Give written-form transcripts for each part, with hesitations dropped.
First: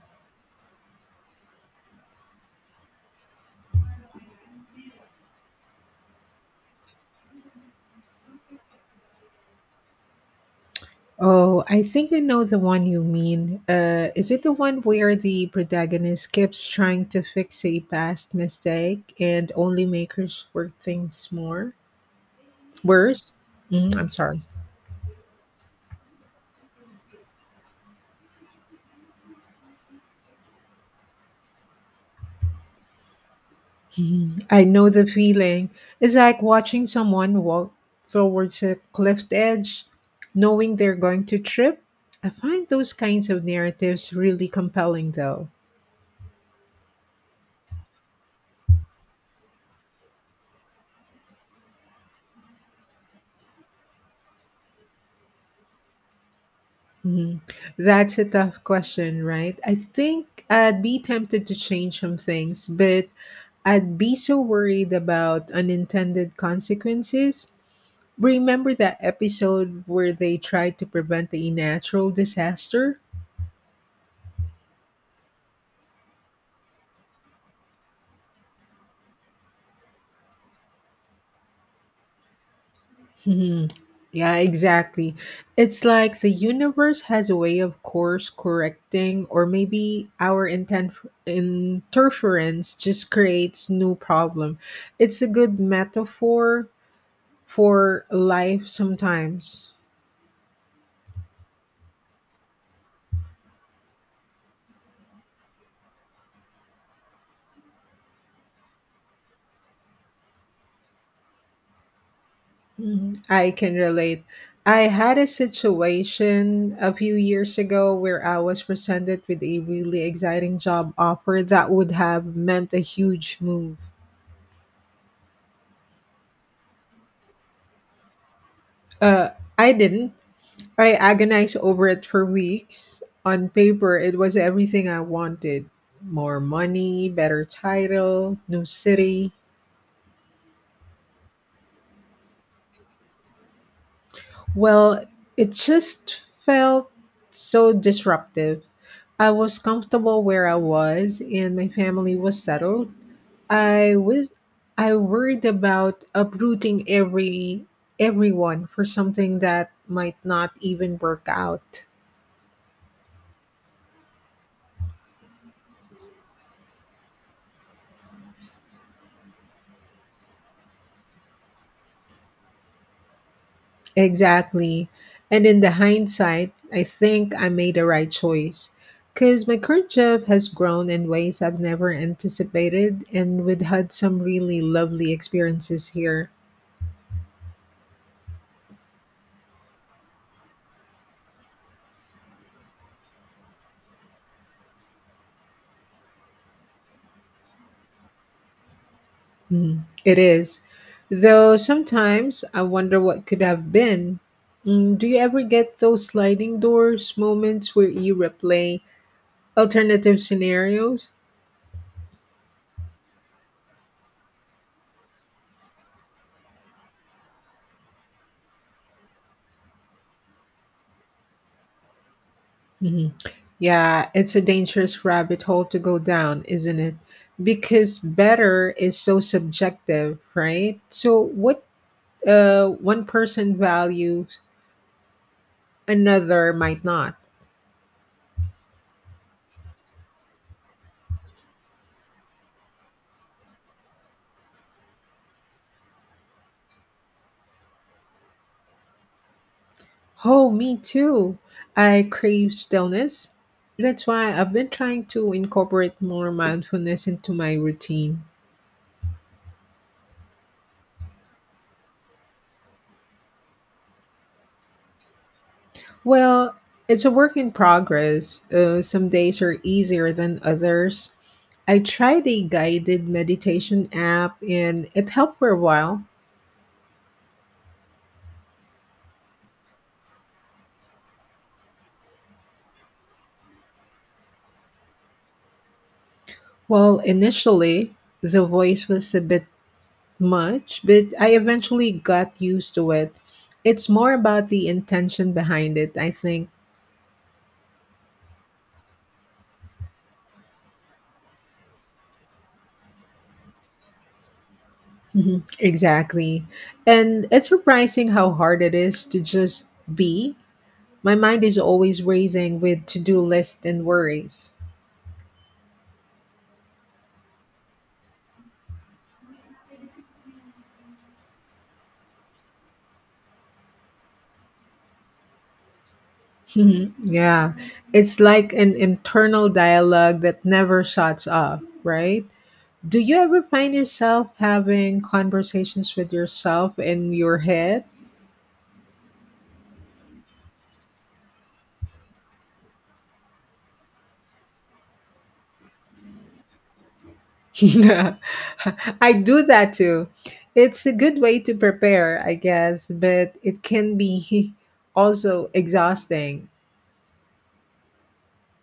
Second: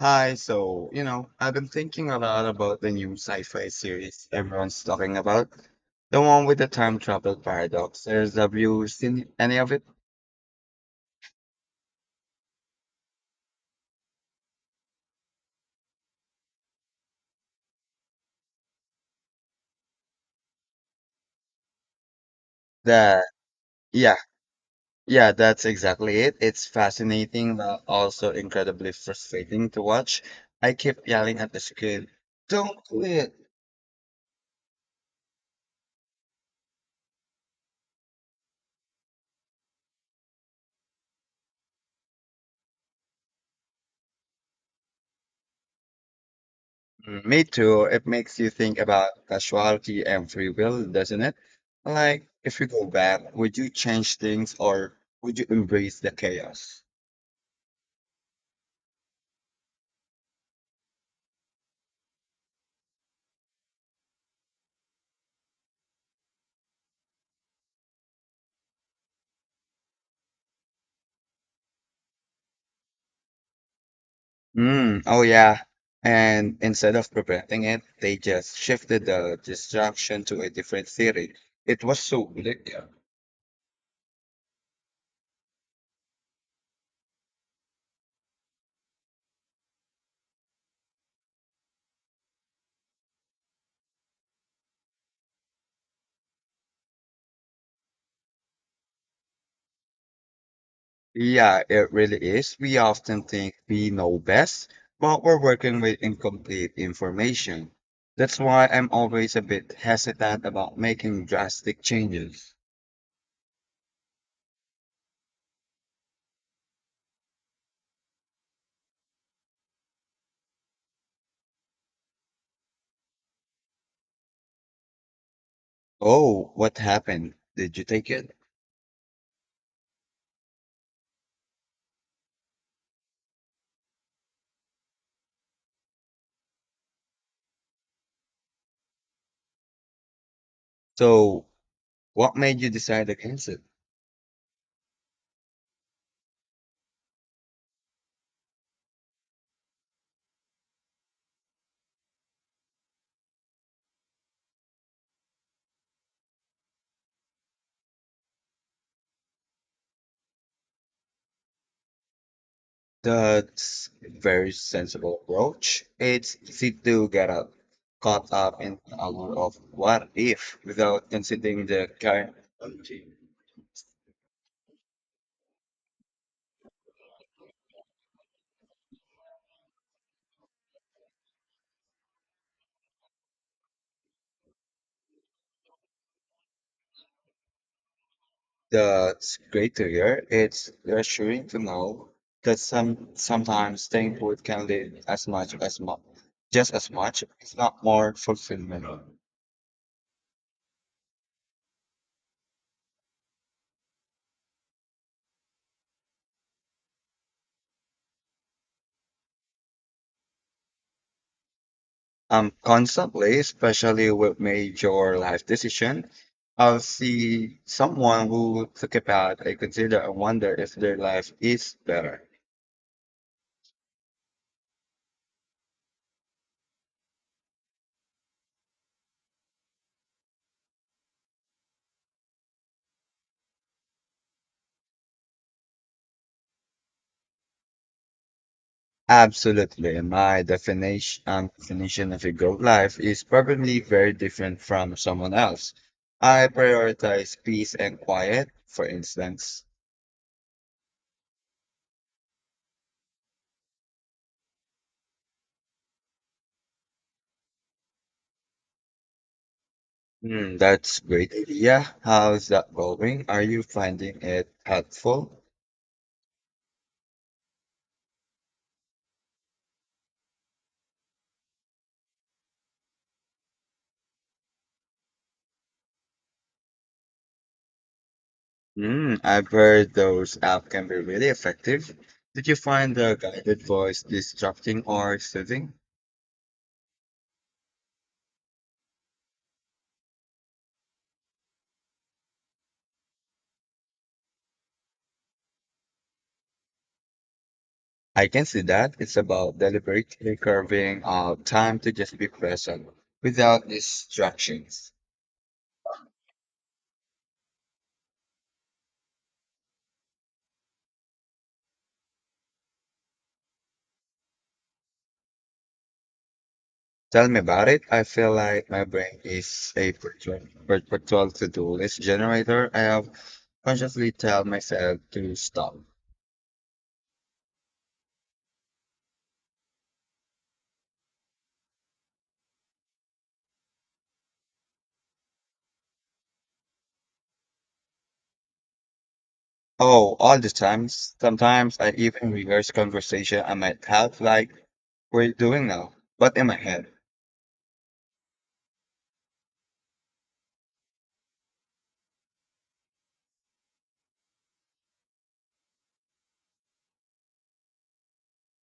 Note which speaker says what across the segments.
Speaker 1: Hi, so, I've been thinking a lot about the new sci-fi series everyone's talking about. The one with the time travel paradox. Have you seen any of it?
Speaker 2: Oh, I think I know the one you mean. Is it the one where the protagonist keeps trying to fix a past mistake and only makes work things more
Speaker 1: The,
Speaker 2: worse? Mm, I'm
Speaker 1: yeah,
Speaker 2: sorry.
Speaker 1: yeah, that's exactly it. It's fascinating, but also incredibly frustrating to watch. I keep yelling at the screen, don't do it.
Speaker 2: I know the feeling. It's like watching someone walk towards a cliff edge, knowing they're going to trip. I find those kinds of narratives really compelling, though.
Speaker 1: Mm, me too. It makes you think about casualty and free will, doesn't it? Like, if you go back, would you change things or would you embrace the chaos?
Speaker 2: Mhm. That's a tough question, right? I think I'd be tempted to change some things, but I'd be so worried about unintended consequences. Remember that episode where they tried to prevent a natural disaster?
Speaker 1: Mm, oh yeah. And instead of preventing it, they just shifted the distraction to a different theory. It was so bleak.
Speaker 2: Mhm. Yeah, exactly. It's like the universe has a way of course correcting, or maybe our intent interference just creates new problem. It's a good metaphor, for life sometimes.
Speaker 1: Yeah, it really is. We often think we know best, but we're working with incomplete information. That's why I'm always a bit hesitant about making drastic changes.
Speaker 2: Mhm. I can relate. I had a situation a few years ago where I was presented with a really exciting job offer that would have meant a huge move.
Speaker 1: Oh, what happened? Did you take it?
Speaker 2: Uh, I didn't. I agonized over it for weeks. On paper, it was everything I wanted, more money, better title, new city.
Speaker 1: So, what made you decide against it?
Speaker 2: Well, it just felt so disruptive. I was comfortable where I was and my family was settled. I was I worried about uprooting everyone for something that might not even work out.
Speaker 1: That's a very sensible approach. It's easy to get up, Caught up in the allure of what if without considering the current.
Speaker 2: Exactly. And in the hindsight, I think I made the right choice because my current job has grown in ways I've never anticipated, and we've had some really lovely experiences here.
Speaker 1: That's great to hear. It's reassuring to know that sometimes staying put can lead as much as just as much, if not more fulfillment.
Speaker 2: Mm, it is. Though sometimes I wonder what could have been. Mm, do you ever get those sliding doors moments where you replay alternative scenarios?
Speaker 1: Constantly, especially with major life decision. I'll see someone who took a path I consider and wonder if their life is better.
Speaker 2: Mhm. Yeah, it's a dangerous rabbit hole to go down, isn't it? Because better is so subjective, right? So what one person values, another might not.
Speaker 1: Absolutely. My definition of a good life is probably very different from someone else. I prioritize peace and quiet, for instance.
Speaker 2: Oh, me too. I crave stillness. That's why I've been trying to incorporate more mindfulness into my routine.
Speaker 1: Hmm, that's great idea. How's that going? Are you finding it helpful?
Speaker 2: Well, it's a work in progress. Some days are easier than others. I tried a guided meditation app and it helped for a while.
Speaker 1: Mm, I've heard those apps can be really effective. Did you find the guided voice distracting or soothing?
Speaker 2: Well, initially, the voice was a bit much, but I eventually got used to it. It's more about the intention behind it, I think.
Speaker 1: I can see that. It's about deliberately carving out time to just be present without distractions.
Speaker 2: Mhm. Exactly. And it's surprising how hard it is to just be. My mind is always racing with to do lists and worries.
Speaker 1: Tell me about it. I feel like my brain is a perpetual to-do list generator. I have consciously tell myself to stop.
Speaker 2: Mhm, yeah. It's like an internal dialogue that never shuts off, right? Do you ever find yourself having conversations with yourself in your head?
Speaker 1: Oh, all the times. Sometimes I even rehearse conversation I might have like we're doing now, but in my head.
Speaker 2: Yeah, I do that too. It's a good way to prepare, I guess, but it can be also exhausting.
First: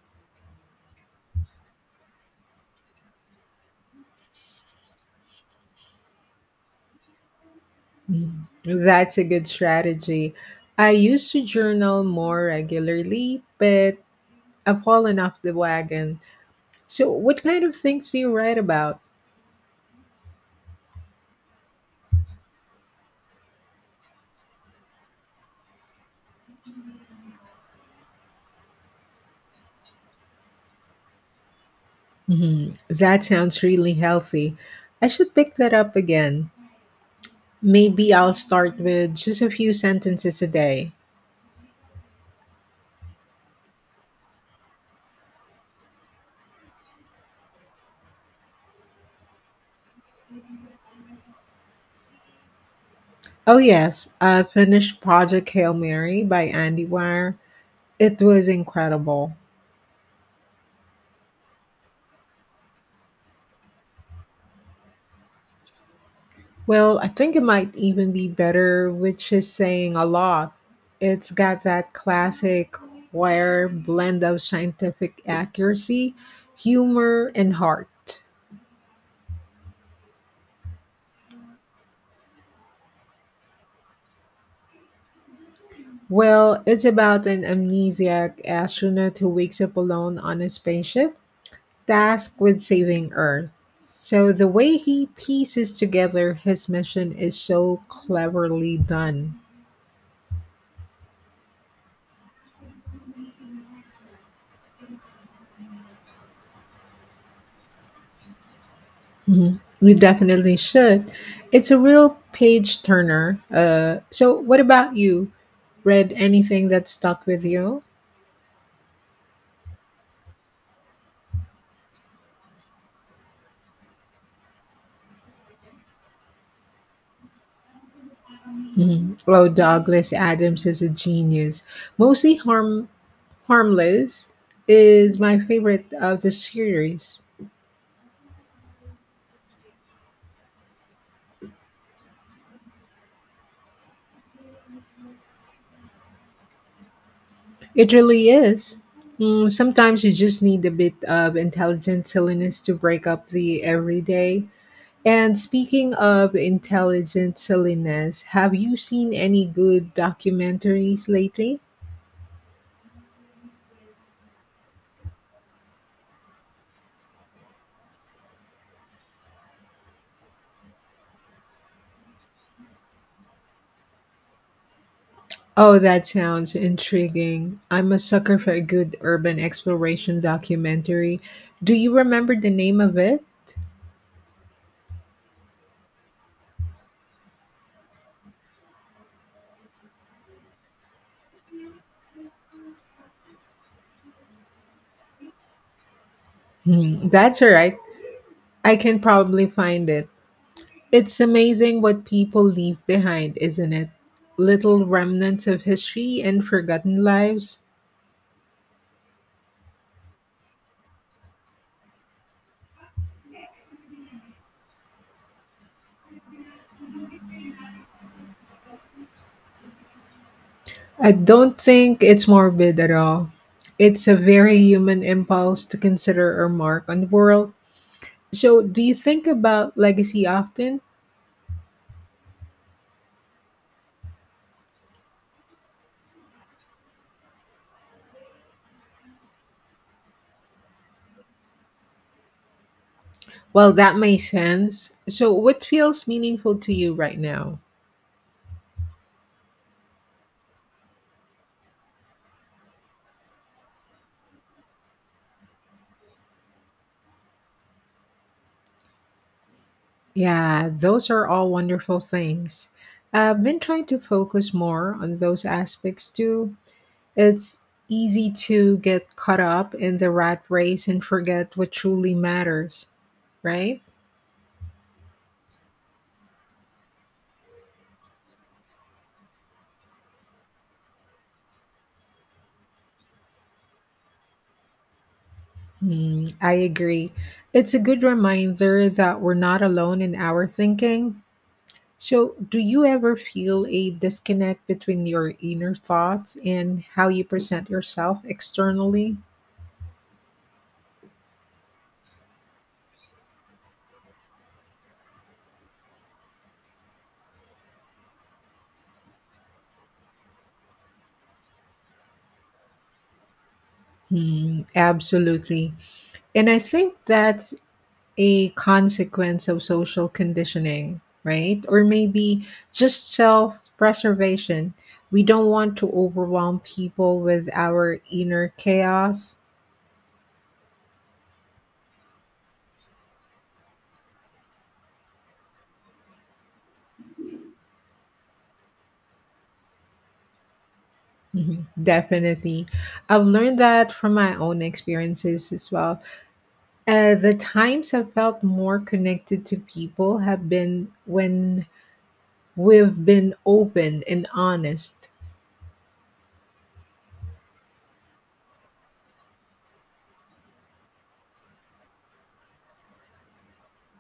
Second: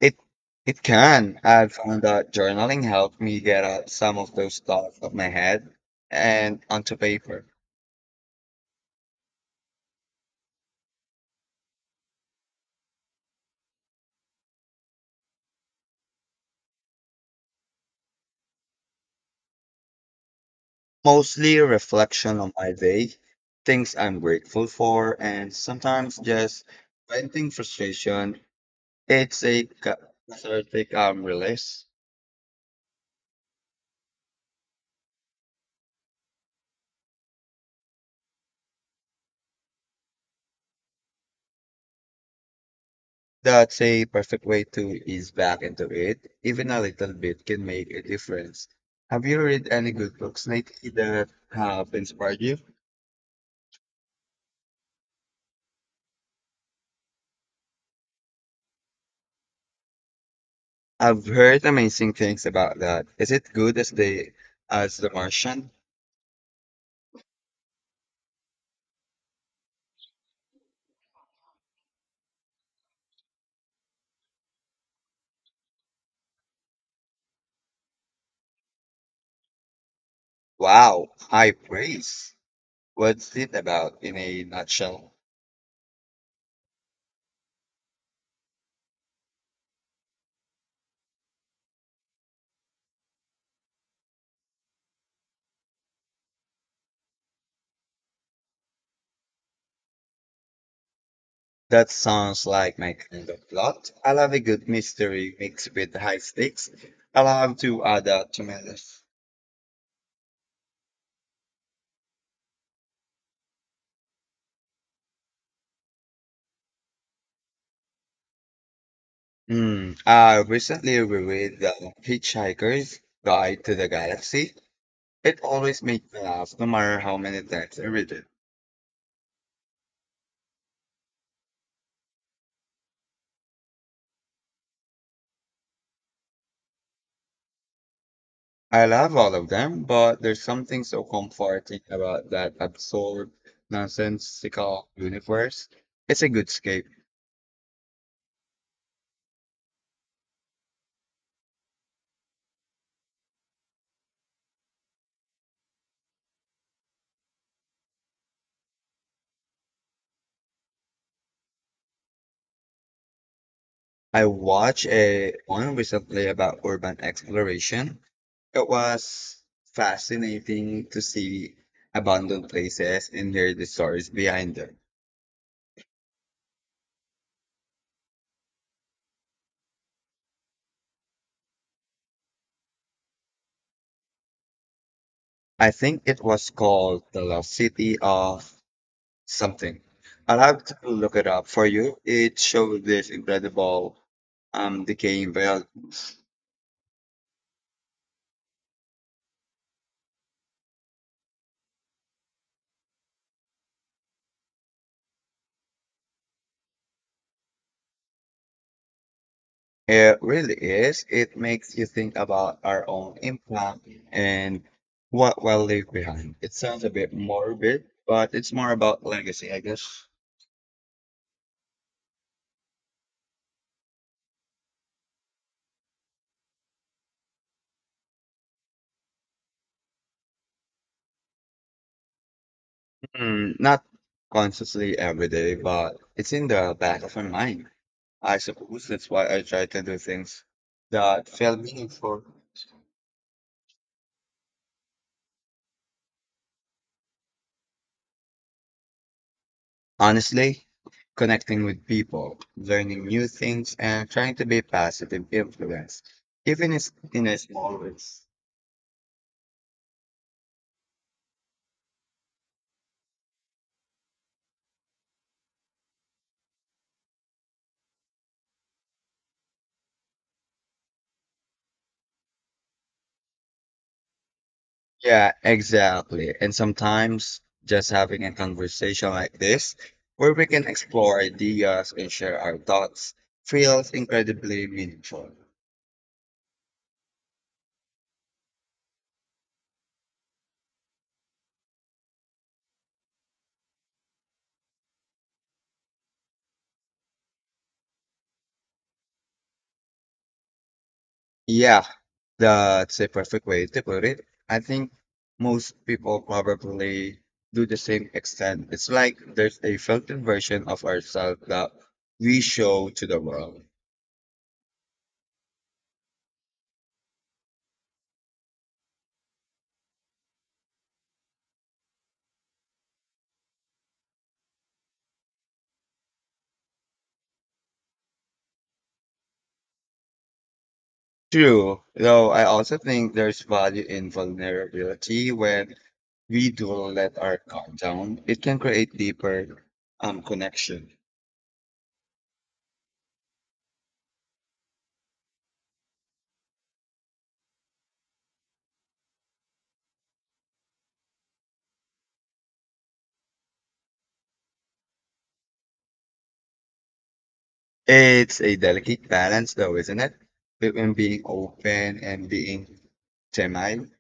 Speaker 1: It it can. I've found that journaling helped me get out some of those thoughts of my head and onto paper.
Speaker 2: Mm, that's a good strategy. I used to journal more regularly, but I've fallen off the wagon. So, what kind of things do you write about?
Speaker 1: Mostly reflection on my day, things I'm grateful for, and sometimes just venting frustration. It's a cathartic release.
Speaker 2: Mhm, that sounds really healthy. I should pick that up again. Maybe I'll start with just a few sentences a day.
Speaker 1: That's a perfect way to ease back into it. Even a little bit can make a difference. Have you read any good books lately that have inspired you?
Speaker 2: Oh, yes, I finished Project Hail Mary by Andy Weir. It was incredible.
Speaker 1: I've heard amazing things about that. Is it good as The Martian?
Speaker 2: Well, I think it might even be better, which is saying a lot. It's got that classic Weir blend of scientific accuracy, humor, and heart.
Speaker 1: Wow, high praise. What's it about in a nutshell?
Speaker 2: Well, it's about an amnesiac astronaut who wakes up alone on a spaceship tasked with saving Earth. So the way he pieces together his mission is so cleverly done.
Speaker 1: That sounds like my kind of plot. I love a good mystery mixed with high stakes. I'll have to add that to my list.
Speaker 2: Mhm. We definitely should. It's a real page turner. So what about you? Read anything that stuck with you?
Speaker 1: Mm, I recently reread The Hitchhiker's Guide to the Galaxy. It always makes me laugh, no matter how many times I read it.
Speaker 2: Mhm. Oh, Douglas Adams is a genius. Mostly harmless is my favorite of the series.
Speaker 1: I love all of them, but there's something so comforting about that absurd, nonsensical universe. It's a good escape.
Speaker 2: It really is. Mm, sometimes you just need a bit of intelligent silliness to break up the everyday. And speaking of intelligent silliness, have you seen any good documentaries lately?
Speaker 1: I watched a one recently about urban exploration. It was fascinating to see abandoned places and hear the stories behind them.
Speaker 2: Oh, that sounds intriguing. I'm a sucker for a good urban exploration documentary. Do you remember the name of it?
Speaker 1: I think it was called The Lost City of something. I'll have to look it up for you. It showed this incredible decaying buildings.
Speaker 2: Hmm, that's all right. I can probably find it. It's amazing what people leave behind, isn't it? Little remnants of history and forgotten lives.
Speaker 1: It really is. It makes you think about our own impact and what we'll leave behind. It sounds a bit morbid, but it's more about legacy, I guess.
Speaker 2: I don't think it's morbid at all. It's a very human impulse to consider our mark on the world. So, do you think about legacy often?
Speaker 1: Mm, not consciously every day, but it's in the back of my mind. I suppose that's why I try to do things that feel meaningful.
Speaker 2: Well, that makes sense. So, what feels meaningful to you right now?
Speaker 1: Honestly, connecting with people, learning new things, and trying to be a positive influence, even if in a small ways.
Speaker 2: Yeah, those are all wonderful things. I've been trying to focus more on those aspects too. It's easy to get caught up in the rat race and forget what truly matters, right?
Speaker 1: Yeah, exactly. And sometimes just having a conversation like this, where we can explore ideas and share our thoughts, feels incredibly meaningful.
Speaker 2: Mm, I agree. It's a good reminder that we're not alone in our thinking. So, do you ever feel a disconnect between your inner thoughts and how you present yourself externally?
Speaker 1: Yeah, that's a perfect way to put it. I think most people probably do the same extent. It's like there's a filtered version of ourselves that we show to the world.
Speaker 2: Hmm, absolutely. And I think that's a consequence of social conditioning, right? Or maybe just self preservation. We don't want to overwhelm people with our inner chaos.
Speaker 1: True, though I also think there's value in vulnerability when we do let our guard down. It can create deeper connection.
Speaker 2: Mhm, definitely. I've learned that from my own experiences as well. The times I've felt more connected to people have been when we've been open and honest.
Speaker 1: It's a delicate balance though, isn't it? Between being open and being timid.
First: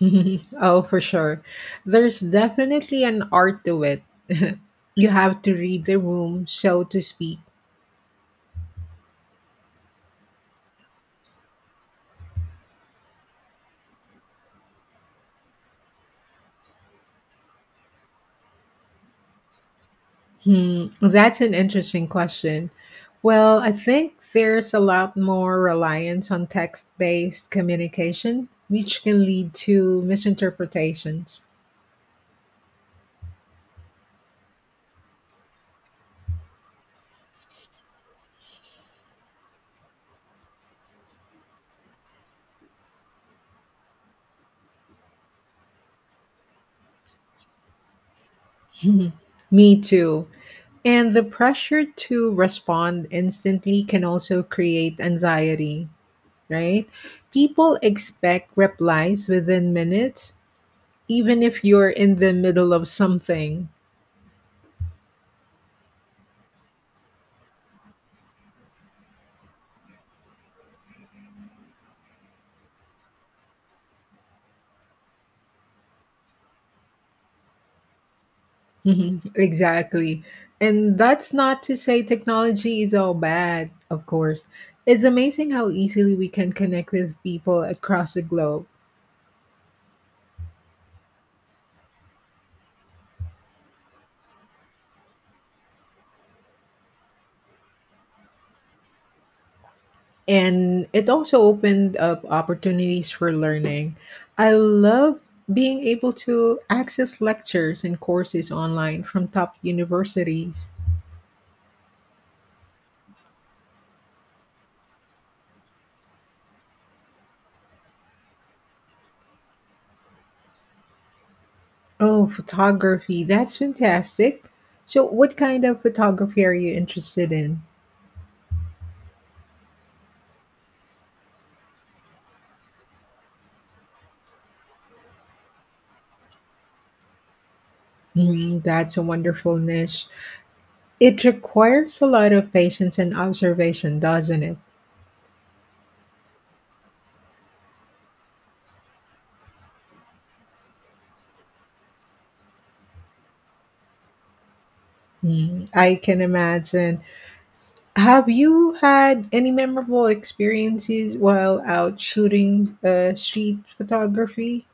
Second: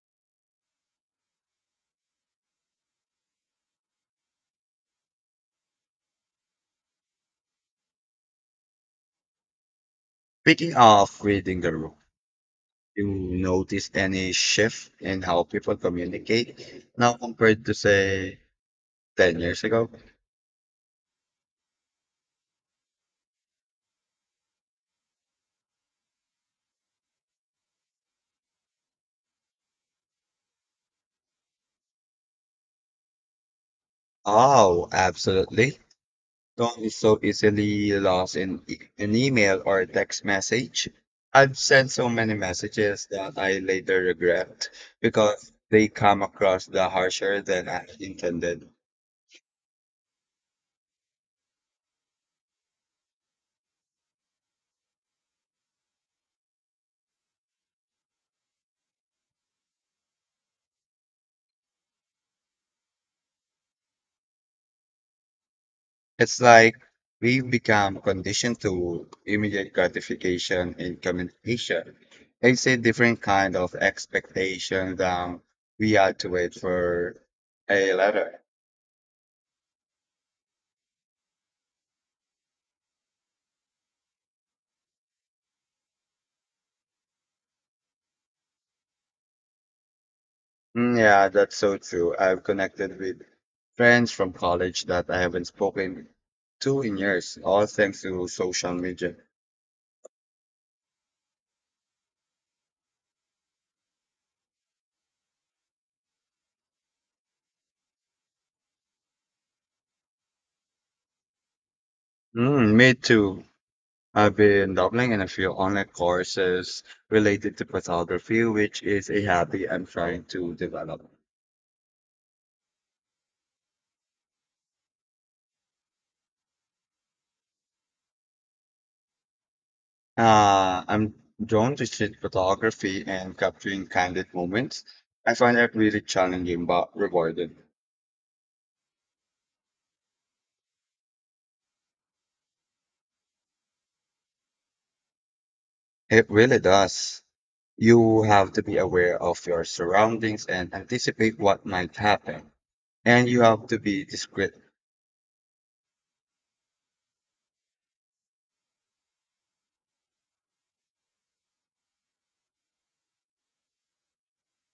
Speaker 2: Oh, for sure. There's definitely an art to it. You have to read the room, so to speak.
Speaker 1: Speaking of reading the room, you notice any shift in how people communicate now compared to say 10 years ago?
Speaker 2: Hmm, that's an interesting question. Well, I think there's a lot more reliance on text based communication, which can lead to misinterpretations.
Speaker 1: Oh, absolutely. Don't be so easily lost in an email or a text message. I've sent so many messages that I later regret because they come across the harsher than I intended.
Speaker 2: Me too. And the pressure to respond instantly can also create anxiety, right? People expect replies within minutes even if you're in the middle of something.
Speaker 1: It's like we've become conditioned to immediate gratification in communication. It's a different kind of expectation than we had to wait for a letter.
Speaker 2: Mhm, exactly. And that's not to say technology is all bad, of course. It's amazing how easily we can connect with people across the globe.
Speaker 1: Mm, yeah, that's so true. I've connected with friends from college that I haven't spoken to in years, all thanks to social media.
Speaker 2: And it also opened up opportunities for learning. I love being able to access lectures and courses online from top universities.
Speaker 1: Mm, me too. I've been dabbling in a few online courses related to photography, which is a hobby I'm trying to develop.
Speaker 2: Oh, photography. That's fantastic. So, what kind of photography are you interested in?
Speaker 1: I'm drawn to street photography and capturing candid moments. I find that really challenging but rewarding.
Speaker 2: Mm, that's a wonderful niche. It requires a lot of patience and observation, doesn't it?
Speaker 1: It really does. You have to be aware of your surroundings and anticipate what might happen. And you have to be discreet.
Speaker 2: Mm, I can imagine. S- Have you had any memorable experiences while out shooting street photography?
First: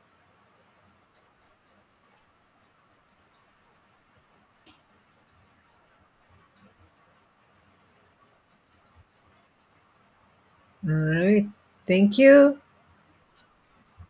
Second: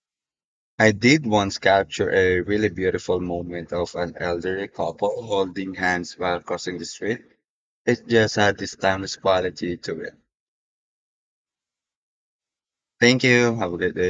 Speaker 1: I did once capture a really beautiful moment of an elderly couple holding hands while crossing the street. It just had this timeless quality to it.
Speaker 2: All right. Thank you.
Speaker 1: Thank you. Have a good day.